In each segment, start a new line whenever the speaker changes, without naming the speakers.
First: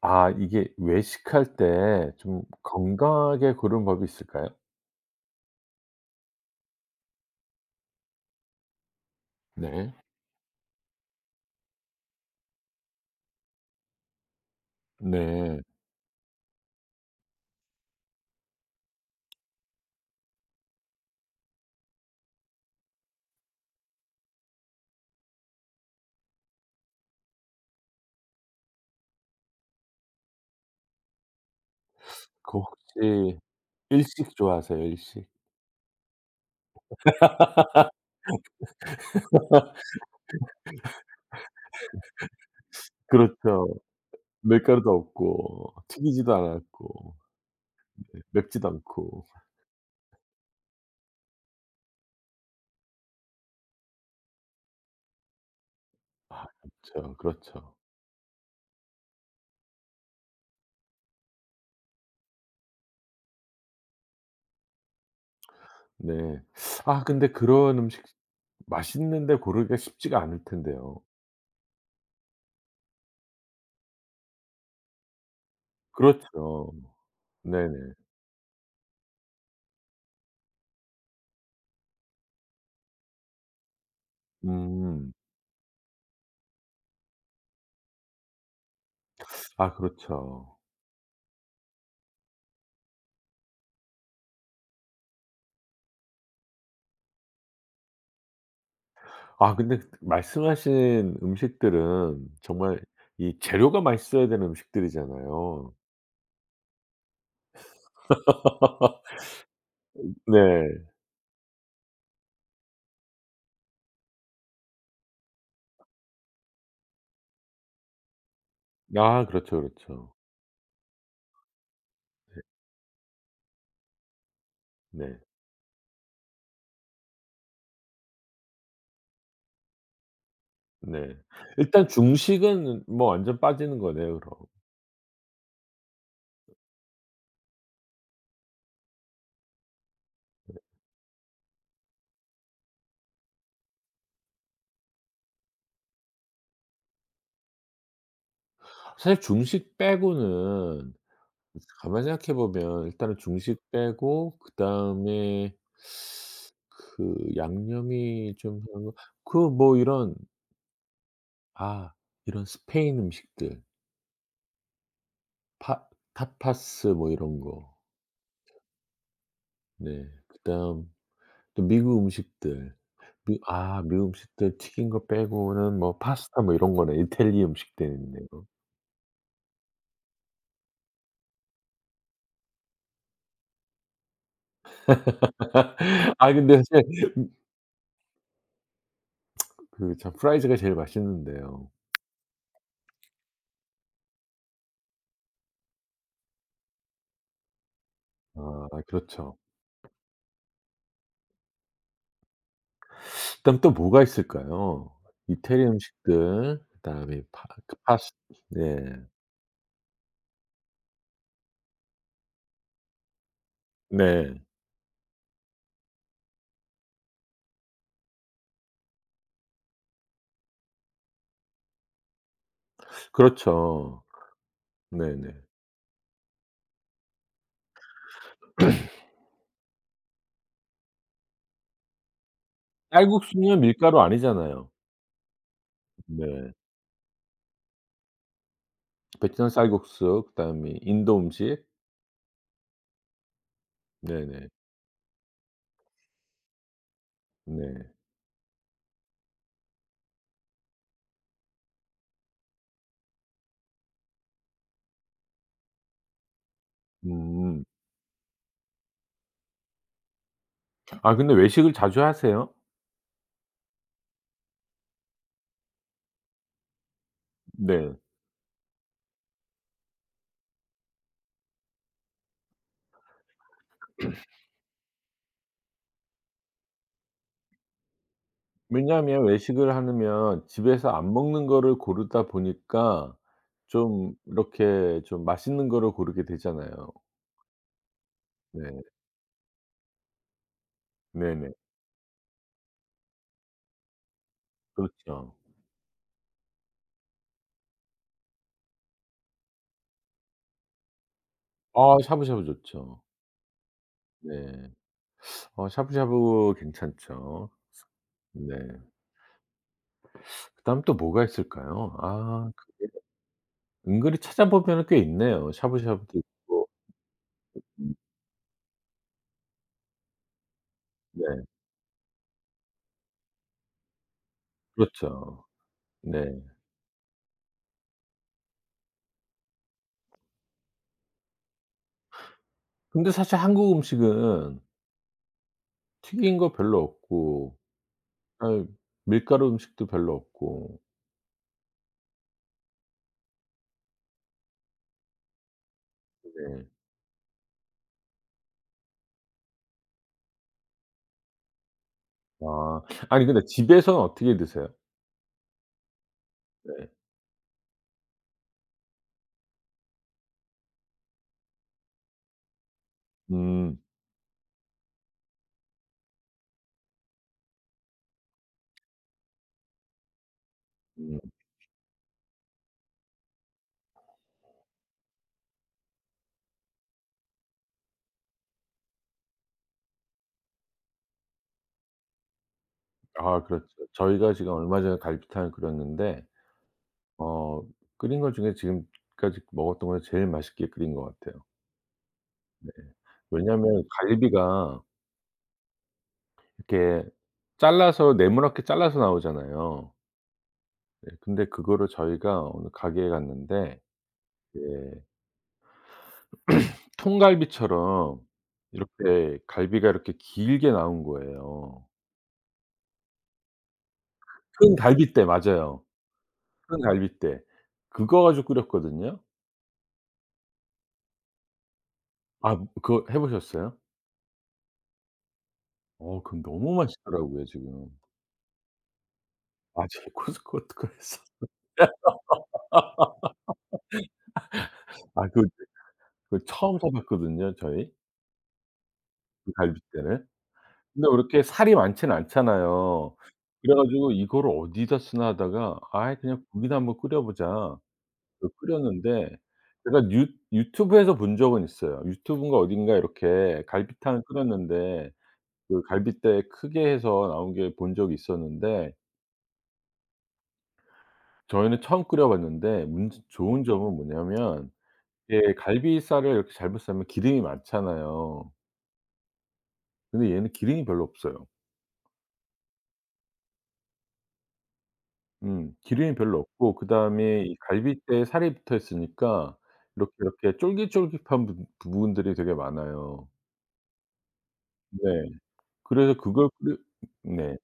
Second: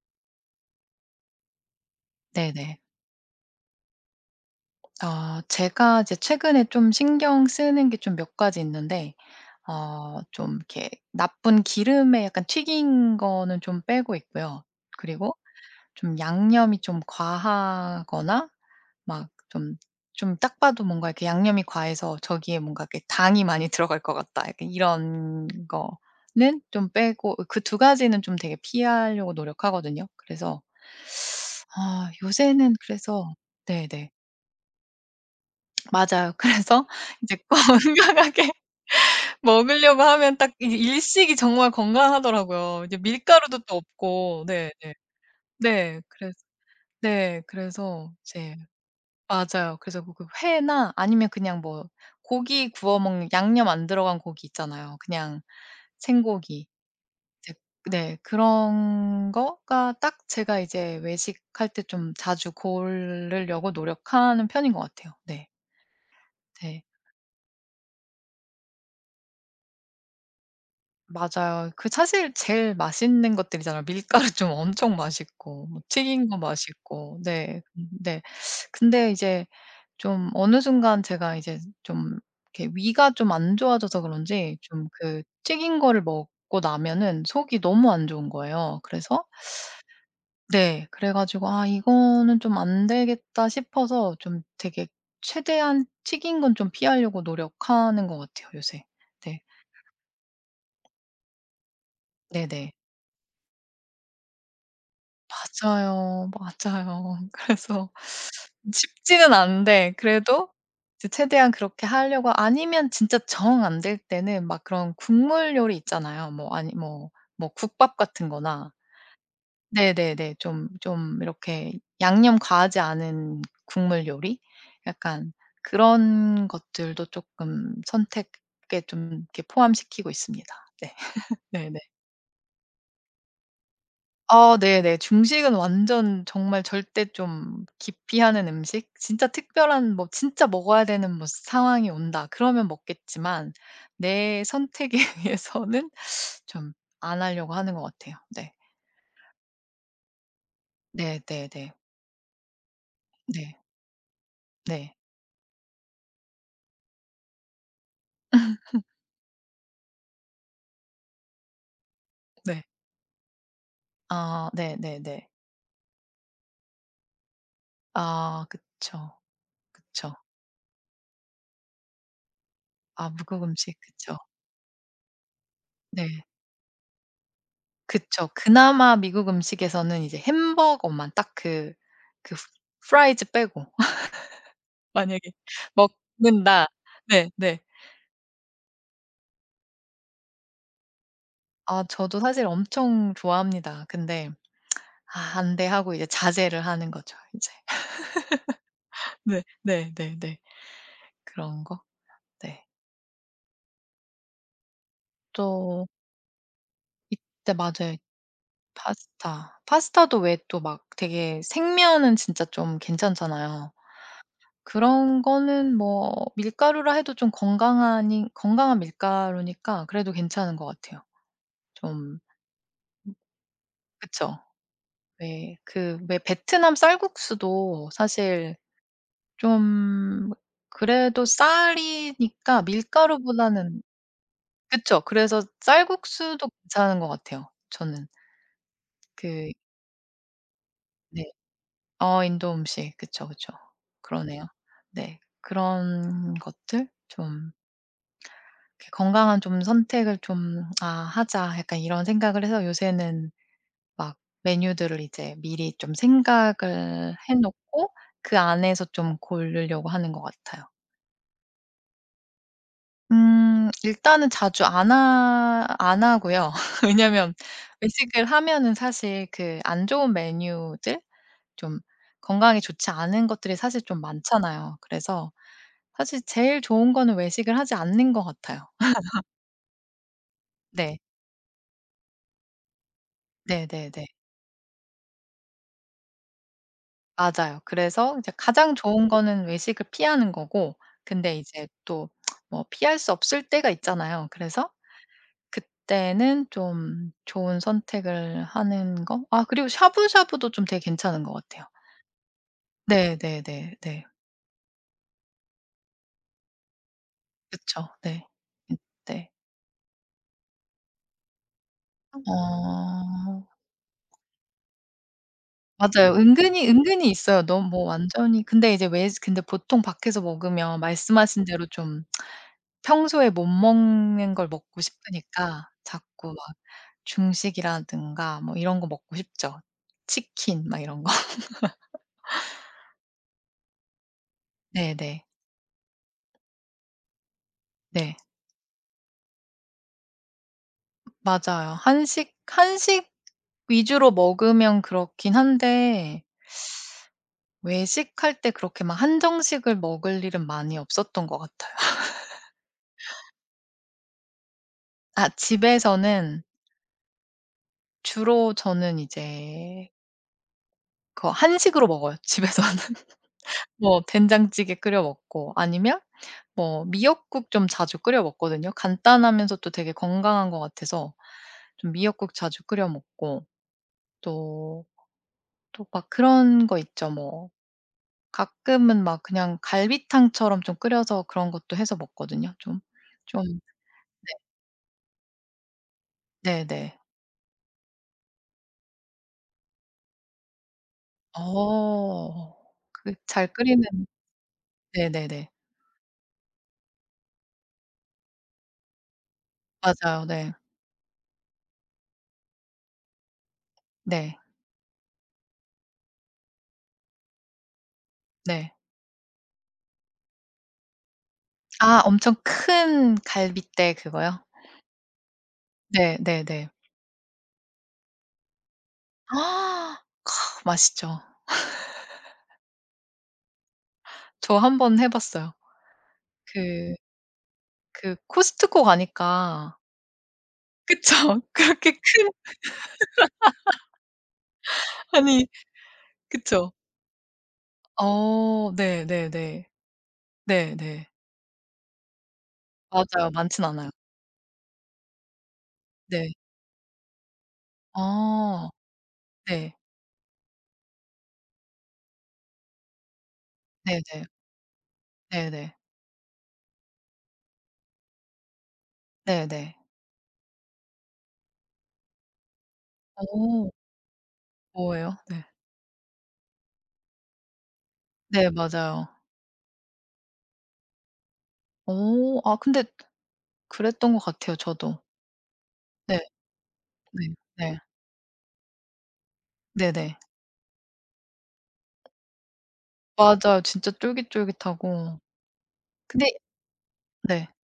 아 이게 외식할 때 좀
네네.
건강하게 고른 법이 있을까요?
제가 이제 최근에 좀 신경 쓰는 게 좀 몇 가지 있는데
네.
좀 이렇게 나쁜 기름에 약간 튀긴 거는 좀 빼고 있고요. 그리고
네.
좀 양념이 좀 과하거나 막 좀 딱 봐도 뭔가 이렇게 양념이 과해서 저기에 뭔가 이렇게 당이 많이 들어갈 것 같다. 약간 이런 거는 좀 빼고 그 두 가지는 좀 되게 피하려고 노력하거든요. 그래서 아
그
요새는 그래서
혹시
네네.
일식 좋아하세요, 일식?
맞아요. 그래서 이제 건강하게 먹으려고 하면 딱 이 일식이 정말 건강하더라고요. 이제 밀가루도
그렇죠.
또 없고 네
밀가루도
네.
없고
네.
튀기지도
그래서
않았고
네. 그래서 이제
맵지도 않고.
맞아요. 그래서 그 회나 아니면 그냥 뭐 고기 구워 먹는 양념 안 들어간 고기 있잖아요. 그냥
아
생고기.
그렇죠,
이제
그렇죠.
네. 그런 거가 딱 제가 이제 외식할 때 좀 자주 고르려고 노력하는 편인 것 같아요. 네.
네.
네.
아 근데 그런 음식 맛있는데 고르기가 쉽지가 않을 텐데요.
맞아요. 그 사실 제일 맛있는 것들이잖아요. 밀가루 좀 엄청 맛있고 뭐 튀긴 거
그렇죠.
맛있고. 네.
네네.
근데 이제 좀 어느 순간 제가 이제 좀 이렇게 위가 좀 안 좋아져서 그런지 좀
음.
그 튀긴 거를 먹고 나면은 속이 너무 안 좋은 거예요. 그래서
아 그렇죠.
네. 그래 가지고 '아 이거는 좀 안 되겠다.' 싶어서 좀 되게 최대한 튀긴 건 좀 피하려고 노력하는 것 같아요 요새. 네.
아 근데 그 말씀하신 음식들은
네네.
정말 이 재료가 맛있어야 되는 음식들이잖아요.
맞아요. 맞아요. 그래서 쉽지는 않은데 그래도
네.
이제 최대한 그렇게 하려고 아니면 진짜 정 안 될 때는 막 그런 국물 요리 있잖아요. 뭐 아니 뭐 국밥 같은 거나
아 그렇죠, 그렇죠.
네네네. 좀 이렇게 양념 과하지 않은 국물 요리?
네.
약간 그런 것들도 쪼끔 선택에 좀 이렇게 포함시키고 있습니다. 네.
네.
네네.
일단 중식은 뭐 완전 빠지는 거네요 그럼.
아 네네. 중식은 완전 정말 절대 좀 기피하는 음식? 진짜 특별한 뭐 진짜 먹어야 되는 뭐 상황이 온다 그러면 먹겠지만 내 선택에 의해서는 좀 안 하려고 하는 것 같아요. 네.
사실 중식 빼고는
네네네.
가만히 생각해 보면 일단은
네.
중식 빼고
네.
그다음에 그 양념이 좀 한 그 뭐 이런 아 이런
네.
스페인 음식들
아 네네네.
파 타파스 뭐 이런 거.
아 그쵸.
네.
그쵸.
그다음 또 미국 음식들.
아
미
미국 음식
아 미국
그쵸.
음식들 튀긴 거 빼고는 뭐
네.
파스타 뭐 이런 거네. 이탈리 음식들이네요.
그쵸. 그나마 미국 음식에서는 이제 햄버거만 딱 그 프라이즈 빼고 만약에
아 근데
먹는다.
사실
네 네.
그 참 프라이즈가 제일 맛있는데요.
아 저도 사실 엄청 좋아합니다. 근데 '아 안 돼.' 하고 이제 자제를 하는 거죠 이제.
아 그렇죠.
네. 네네 네. 그런 거. 네.
그다음 또 뭐가 있을까요? 이태리
또
음식들 그다음에 파
이때
그
맞아요.
파스 네.
파스타. 파스타도 왜 또 막 되게 생면은 진짜 좀 괜찮잖아요.
네.
그런 거는 뭐 밀가루라 해도 좀 건강하니 건강한 밀가루니까 그래도 괜찮은 것 같아요. 좀
그렇죠.
그쵸.
네네.
왜 그 왜 베트남 쌀국수도 사실 좀 그래도 쌀이니까
쌀국수는
밀가루보다는
밀가루 아니잖아요.
그쵸. 그래서 쌀국수도
네.
괜찮은 것 같아요 저는.
베트남
그
쌀국수 그다음에 인도
네.
음식.
어 인도 음식. 그쵸, 그쵸. 그러네요.
네네.
네. 그런 것들 좀
네.
이렇게 '건강한 좀 선택을 좀 아 하자.' 약간 이런 생각을 해서 요새는 막 메뉴들을 이제 미리 좀 생각을 해
음.
놓고 그 안에서 좀 고르려고 하는 것 같아요.
아 근데 외식을 자주 하세요?
일단은 자주 안 하고요. 왜냐면
네.
외식을 하면은 사실 그 안 좋은 메뉴들 좀 건강에 좋지 않은 것들이 사실 좀 많잖아요. 그래서 사실 제일 좋은 거는 외식을 하지 않는 것 같아요.
왜냐하면 외식을 하면 집에서
네.
안 먹는 거를 고르다 보니까
네네네.
좀 이렇게 좀 맛있는 거를 고르게 되잖아요.
맞아요. 그래서 이제
네.
가장 좋은 거는 외식을 피하는 거고 근데
네네.
이제 또 뭐 피할 수 없을 때가 있잖아요. 그래서
그렇죠.
그때는 좀 좋은 선택을 하는 거? 아 그리고 샤브샤브도 좀 되게 괜찮은 것 같아요.
아 샤브샤브 좋죠.
네네네 네. 네, 네.
네. 어 샤브샤브 괜찮죠.
그쵸. 네.
네.
음 네.
그다음 또 뭐가 있을까요? 아 그게
어.
은근히 찾아보면은 꽤 있네요.
맞아요.
샤브샤브도
은근히
있고
은근히 있어요. 너무 뭐
음
완전히 근데 이제 외 근데 보통 밖에서 먹으면
네
말씀하신 대로 좀 평소에 못 먹는 걸 먹고
그렇죠.
싶으니까
네.
자꾸 막 중식이라든가 뭐 이런 거 먹고 싶죠. 치킨 막 이런 거.
근데 사실 한국 음식은
네네. 네.
튀긴 거 별로 없고
네.
아 밀가루 음식도 별로 없고.
맞아요. 한식 위주로 먹으면 그렇긴 한데
네.
외식할 때 그렇게 막 한정식을 먹을 일은 많이 없었던 것 같아요.
아. 아니 근데 집에서는 어떻게 드세요?
아 집에서는
네.
주로 저는 이제 그 한식으로 먹어요 집에서는.
음.
뭐 된장찌개 끓여 먹고 아니면 뭐 미역국 좀 자주 끓여 먹거든요. 간단하면서 또 되게 건강한 것 같아서
음.
좀 미역국 자주 끓여 먹고 또 또 막 그런 거 있죠 뭐 가끔은 막 그냥 갈비탕처럼 좀 끓여서 그런 것도 해서 먹거든요. 좀 좀
아
네.
그렇죠. 저희가 지금 얼마 전에 갈비탕을 끓였는데
네네.
어 끓인 것 중에 지금까지 먹었던 거 중에 제일 맛있게 끓인 것 같아요.
어.
네.
그 잘 끓이는
왜냐하면 갈비가
네네네.
이렇게 잘라서 네모나게 잘라서 나오잖아요.
맞아요. 네.
네. 근데 그거를 저희가 어느 가게에 갔는데
네.
예 통갈비처럼
네.
이렇게 갈비가 이렇게 길게 나온 거예요.
아 엄청 큰 갈빗대 그거요?
큰 갈빗대 맞아요.
네 네네.
큰 갈빗대. 그거 가지고 끓였거든요.
맛있죠.
아 그거 해 보셨어요?
저 한 번 해 봤어요.
어 그건 너무
그
맛있더라고요 지금.
그 코스트코 가니까
맞아요. 코스코 그래서
그쵸. 그렇게 큰
아
아니
그 그
그쵸.
처음 사 봤거든요 저희
어
그
네네네.
갈빗대를.
네네.
근데 그렇게 살이 많지는 않잖아요.
맞아요. 많진
그래
않아요.
가지고 '이거를 어디다 쓰나.' 하다가 '아이
네.
그냥 국이나 한번 끓여 보자.' 그래서
아.
끓였는데
네.
제가 유 유튜브에서 본 적은 있어요. 유튜브인가 어딘가 이렇게 갈빗탕을
네네.
끓였는데
네네.
그 갈빗대 크게 해서 나온 게 본 적이 있었는데
네네.
저희는 처음 끓여 봤는데 문제 좋은
어.
점은 뭐냐면
뭐예요? 네.
이게 갈비살을 이렇게 잘못 삶으면 기름이
네
많잖아요.
맞아요.
근데 얘는 기름이 별로 없어요.
어. 아 근데 그랬던 것 같아요 저도.
음. 기름이
네.
별로 없고
네.
그다음에 이
네.
갈빗대에 살이 붙어 있으니까 이렇게,
네네.
이렇게 쫄깃쫄깃한 부 부분들이 되게 많아요.
맞아요. 진짜 쫄깃쫄깃하고.
네. 그래서
근데
그걸 끓여
네.
네.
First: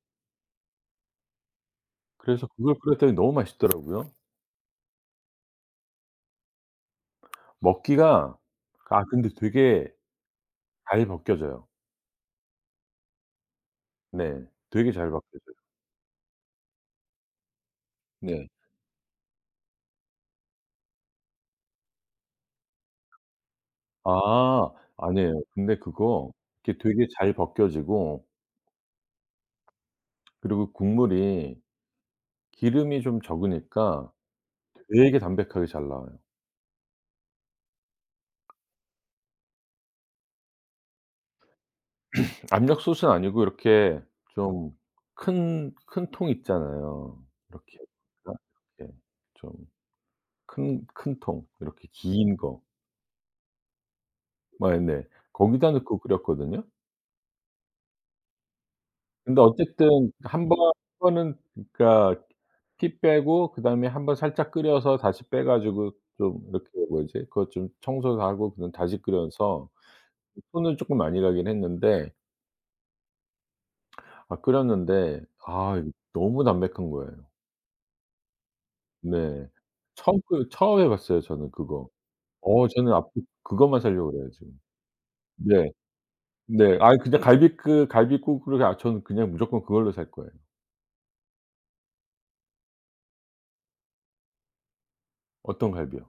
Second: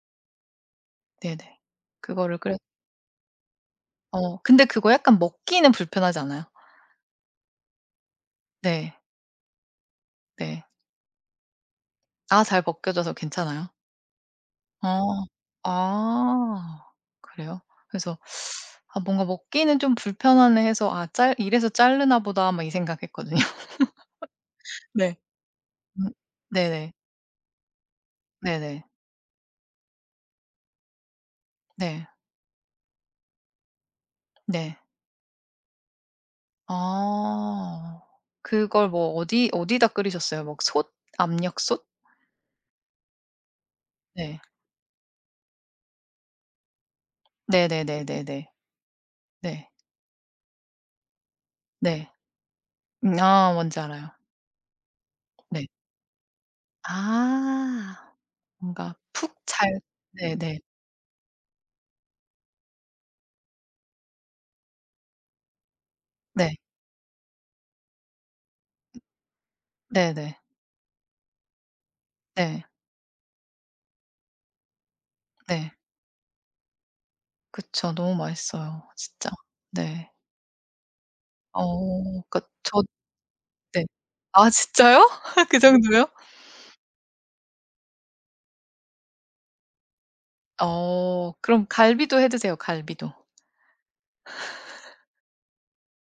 네네. 그거를
그래서
끓여
그걸 끓였더니 너무 맛있더라고요.
어 근데 그거 약간 먹기는 불편하지 않아요?
먹기가
네.
아 근데 되게
네.
잘 벗겨져요.
아 잘 벗겨져서 괜찮아요?
네.
어.
되게 잘 벗겨져요.
아. 그래요? 그래서
네.
'아 뭔가 먹기는 좀 불편하네.' 해서 '아 짤 이래서 자르나 보다.' 막 이 생각했거든요.
아
네.
아니에요. 근데
음.
그거 이렇게
네네.
되게 잘 벗겨지고
네네.
그리고 국물이
네.
기름이 좀 적으니까
네.
되게 담백하게 잘 나와요.
아. 그걸 뭐 어디 어디다 끓이셨어요? 뭐 솥? 압력솥?
압력솥은 아니고 이렇게
네.
좀 큰 통 있잖아요. 이렇게 딱
네네네네네.
이렇게 좀
네.
큰 통 이렇게
네.
긴 거.
아 뭔지 알아요.
막 네.
네.
거기다 넣고 끓였거든요.
아. 뭔가 푹
근데
잘
어쨌든 한
네네.
번 한 번은 그러니까 피 빼고 그다음에 한 번 살짝 끓여서 다시 빼 가지고 좀
네.
이렇게 뭐지 그거 좀 청소도 하고 그다음 다시 끓여서
네네.
손은 쪼끔 많이 가긴 했는데
네.
아 끓였는데
네.
아 이거 너무 담백한 거예요.
그쵸. 너무 맛있어요 진짜.
네.
네.
처음 해 봤어요 저는
어
그거.
그러니까
어
저
저는 앞으로 그것만
네.
살려고 그래요
아
지금.
진짜요? 그
네.
정도요?
네. 아이 그냥 갈비국으로 아 저는 그냥 무조건 그걸로 살 거예요.
어 그럼 갈비도 해 드세요, 갈비도.
어떤 갈비요?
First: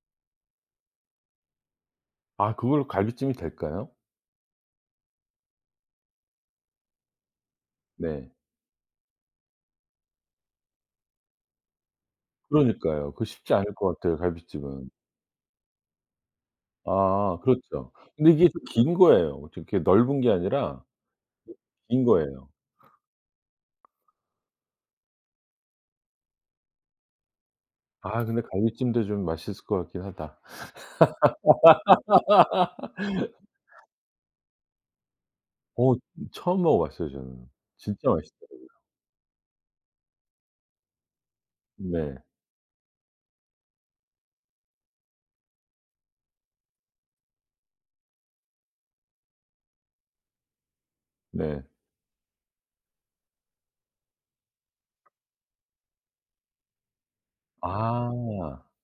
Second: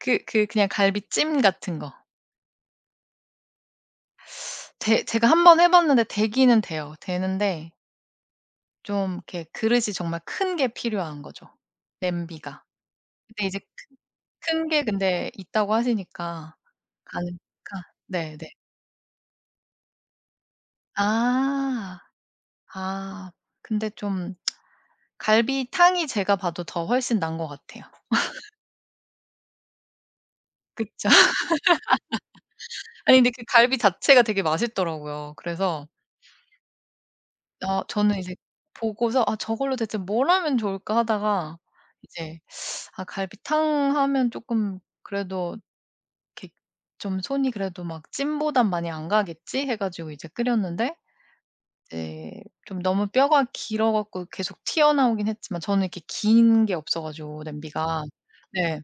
그냥 갈비찜 같은 거.
아 그걸로 갈비찜이 될까요?
되 제가 한 번 해 봤는데 되기는 돼요. 되는데
네.
좀 이렇게 그릇이 정말 큰 게 필요한 거죠, 냄비가.
그러니까요. 그
근데
쉽지
이제
않을 것
큰
같아요
큰 게
갈비찜은.
근데 있다고 하시니까 가능하
아 그렇죠. 근데
네네.
이게 좀 긴 거예요. 이렇게 넓은 게 아니라
아.
긴 거예요.
아. 근데 좀 갈비탕이 제가 봐도 더 훨씬 나은 것 같아요.
아 근데 갈비찜도 좀 맛있을 것 같긴 하다.
그쵸. 아니 근데 그 갈비 자체가 되게 맛있더라고요. 그래서
어 처음 먹어봤어요 저는.
어
진짜
저는 이제
맛있더라고요.
보고서 '아 저걸로 대체 뭘 하면 좋을까?' 하다가
네.
이제 아 갈비탕 하면 조금 그래도 이렇게 좀 손이 그래도 막 '찜보단 많이 안 가겠지?' 해 가지고 이제 끓였는데
네.
이제 좀 너무 뼈가 길어 갖고 계속 튀어나오긴 했지만 저는 이렇게 긴 게 없어 가지고 냄비가
아.
네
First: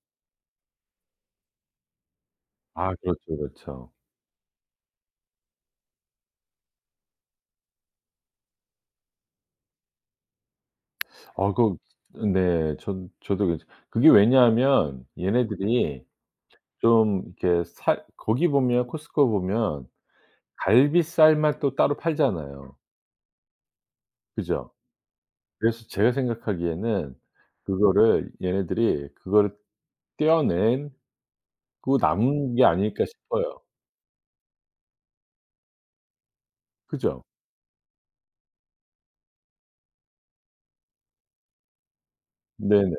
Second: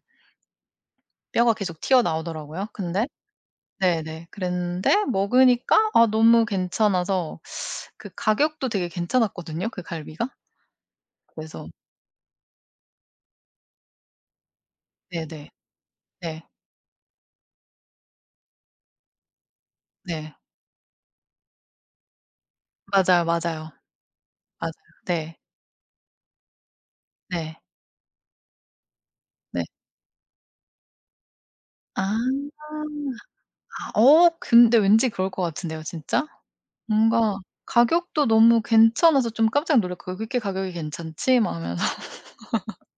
뼈가 계속 튀어나오더라고요.
아
근데
그렇죠, 그렇죠.
네네 그랬는데 먹으니까 아 너무 괜찮아서 그 가격도 되게 괜찮았거든요, 그 갈비가.
어
그래서
그 네. 전 저도 그래서 그게 왜냐하면
네네.
얘네들이
네.
좀 이렇게 살 거기 보면 코스트코 보면
네.
갈비살만 또 따로 팔잖아요.
맞아요, 맞아요.
그죠?
맞아요. 네.
그래서 제가 생각하기에는
네.
그거를 얘네들이 그거를
네.
떼어낸 그
아.
남은 게 아닐까
아
싶어요.
어 근데 왠지 그럴 것 같은데요 진짜?
그죠?
뭔가 가격도 너무 괜찮아서 좀 깜짝 놀랐고 요 이렇게 가격이 괜찮지?' 막면서
네네.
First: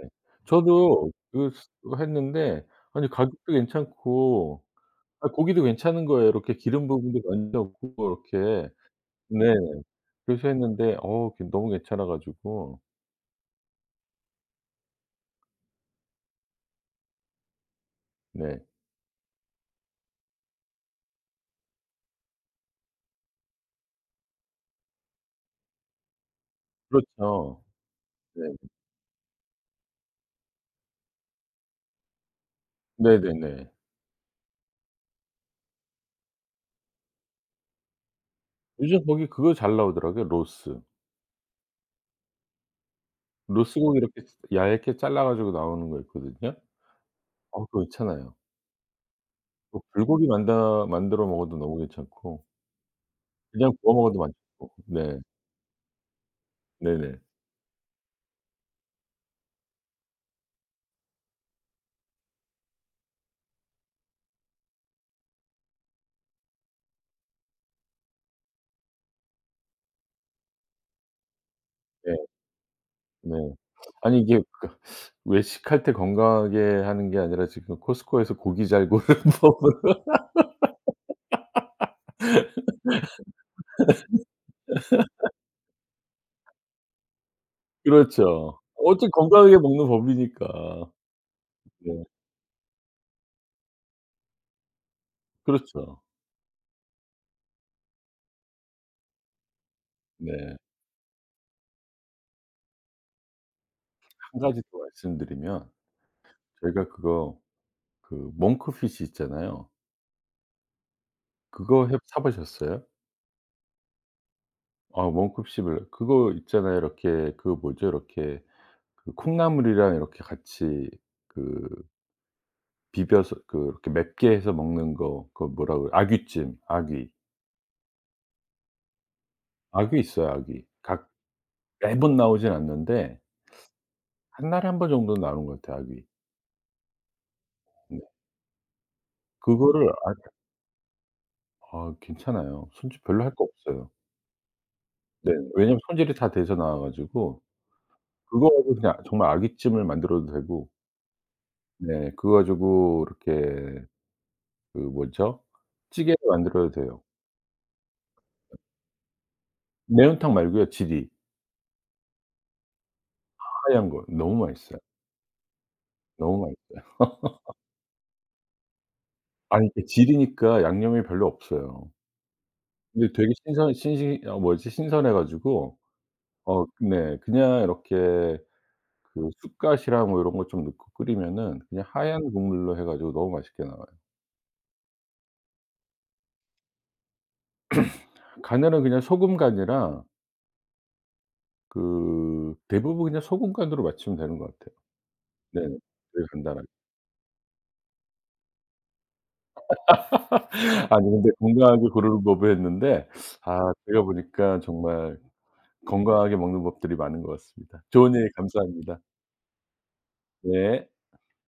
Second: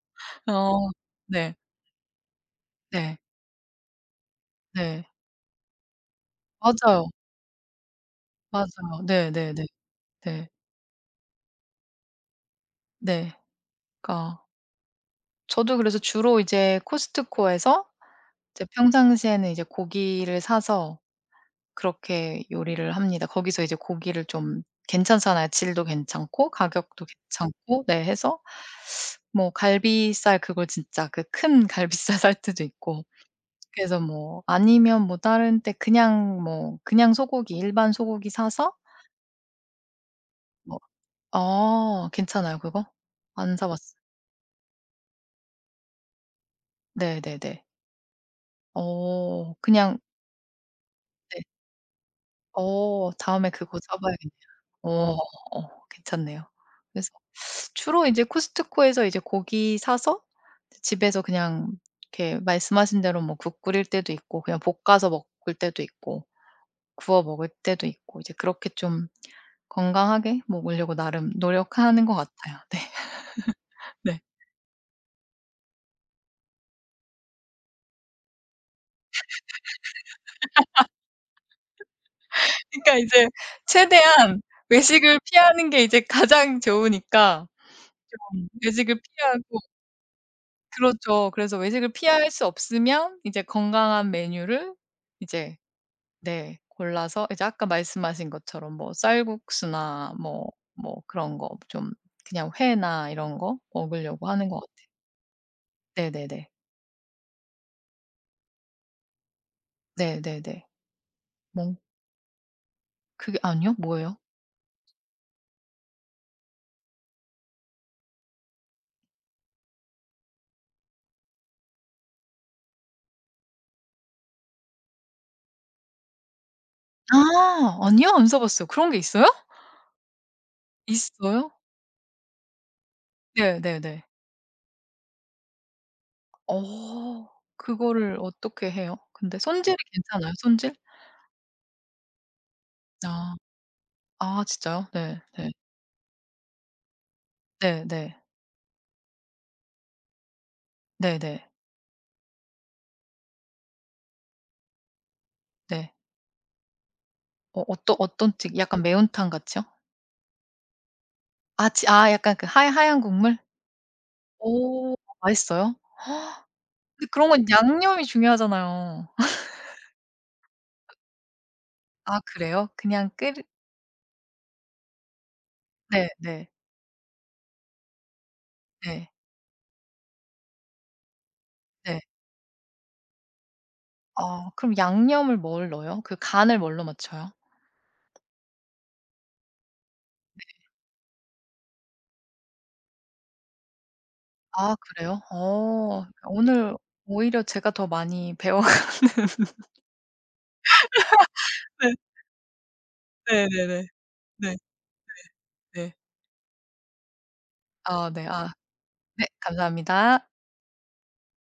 어
저도 그
네.
스 어, 했는데 아니
네.
가격도 괜찮고
네.
아 고기도 괜찮은 거예요. 이렇게 기름
맞아요.
부분도 완전 없고 이렇게.
맞아요. 네네네.
네.
네. 네.
그래서 했는데 어 그 너무 괜찮아
네, 네.
가지고.
그러니까 저도 그래서 주로 이제 코스트코에서
네.
이제 평상시에는 이제 고기를 사서 그렇게 요리를 합니다. 거기서 이제 고기를 좀 괜찮잖아요. 질도 괜찮고 가격도
그렇죠.
괜찮고 네 해서
네.
뭐 갈비살 그걸 진짜 그 큰 갈비살 살 때도 있고
네네네.
그래서 뭐 아니면 뭐 다른 때 그냥 뭐 그냥 소고기 일반 소고기 사서
요즘 거기 그거 잘 나오더라고요
뭐
로스.
아 괜찮아요 그거? 안 사
로스
봤어요.
고기 이렇게 얇게 잘라 가지고 나오는 거 있거든요.
네네네.
어 그거 있잖아요.
어
뭐
그냥
불고기 만다 만들어
네.
먹어도 너무 괜찮고
어 다음에
그냥
그거
구워
사
먹어도
봐야겠네요.
맛있고.
어
네.
어 괜찮네요. 그래서
네네.
주로 이제 코스트코에서 이제 고기 사서 집에서 그냥 이렇게 말씀하신 대로 뭐 국 끓일 때도 있고 그냥 볶아서 먹을 때도 있고 구워 먹을 때도 있고 이제 그렇게 좀 건강하게 먹으려고 나름 노력하는
네.
것 같아요. 네.
네.
네.
아니 이게 그 외식할 때 건강하게 하는 게 아니라 지금 코스트코에서 고기 잘 고르는 법은
그러니까 이제 최대한 외식을 피하는 게 이제 가장 좋으니까 좀
그렇죠.
외식을
어차피 건강하게
피하고
먹는 법이니까.
그렇죠. 그래서 외식을
네.
피할 수 없으면 이제 건강한 메뉴를 이제
그렇죠.
네. 골라서 이제 아까 말씀하신 것처럼 뭐 쌀국수나 뭐
네.
그런 거 좀 그냥 회나 이런 거 먹으려고
한
하는
가지
것
더
같아요.
말씀드리면
네네네.
저희가 그거 그 몽크핏이 있잖아요.
네네네. 멍
그거 해 사 보셨어요?
그게 아니요? 뭐예요?
아 몽크핏을 그거 있잖아요. 이렇게 그 뭐죠? 이렇게 그 콩나물이랑 이렇게 같이 그 비벼서 그렇게 맵게 해서 먹는 거 그거 뭐라 그래 아귀찜, 아귀.
아 아니요. 안 써 봤어요. 그런 게 있어요?
아귀 있어요, 아귀. 각
있어요?
매번 나오진 않는데
네네네.
한 달에 한 번 정도는 나오는 것 같아요, 아귀.
어.
네.
그거를 어떻게 해요? 근데 손질이
그거를 아
괜찮아요? 손질?
아 괜찮아요. 손질 별로 할
아.
거 없어요.
아 진짜요? 네.
네.
네.
왜냐면 손질이 다 돼서 나와 가지고
네네.
그거 가지고 그냥 정말 아귀찜을 만들어도 되고
네네. 네.
네 그거 가지고 이렇게 그 뭐죠?
네, 네.
찌개 만들어도 돼요.
어 어떠 어떤 찌 약간 매운탕 같이요?
매운탕 말고요, 지리.
아 지 아 약간 그 하얀 하얀 국물?
하얀 거. 너무 맛있어요.
오 맛있어요?
너무 맛있어요.
근데 그런 건 양념이 중요하잖아요.
아니 이게 지리니까 양념이 별로 없어요.
아 그래요? 그냥
근데 되게
끓이
신선해 가지고
네 네
어 네 그냥 이렇게
네
그 쑥갓이랑 뭐 이런 것 좀 넣고 끓이면은 그냥
네.
하얀 국물로 해 가지고 너무 맛있게 나와요.
아 그럼 양념을 뭘 넣어요? 그 간을 뭘로 맞춰요?
간은 그냥 소금 간이라 그 대부분 그냥 소금 간으로 맞추면 되는 것
아
같아요.
그래요?
네.
어.
되게 간단하게.
오늘 오히려 제가 더 많이 배워가는
아니 근데 건강하게
네
고르는 법을 했는데 아
네네네.
제가
네
보니까 정말
네.
건강하게 먹는 법들이 많은 것 같습니다.
아
좋은
네.
얘기
아
감사합니다.
네 감사합니다.
네.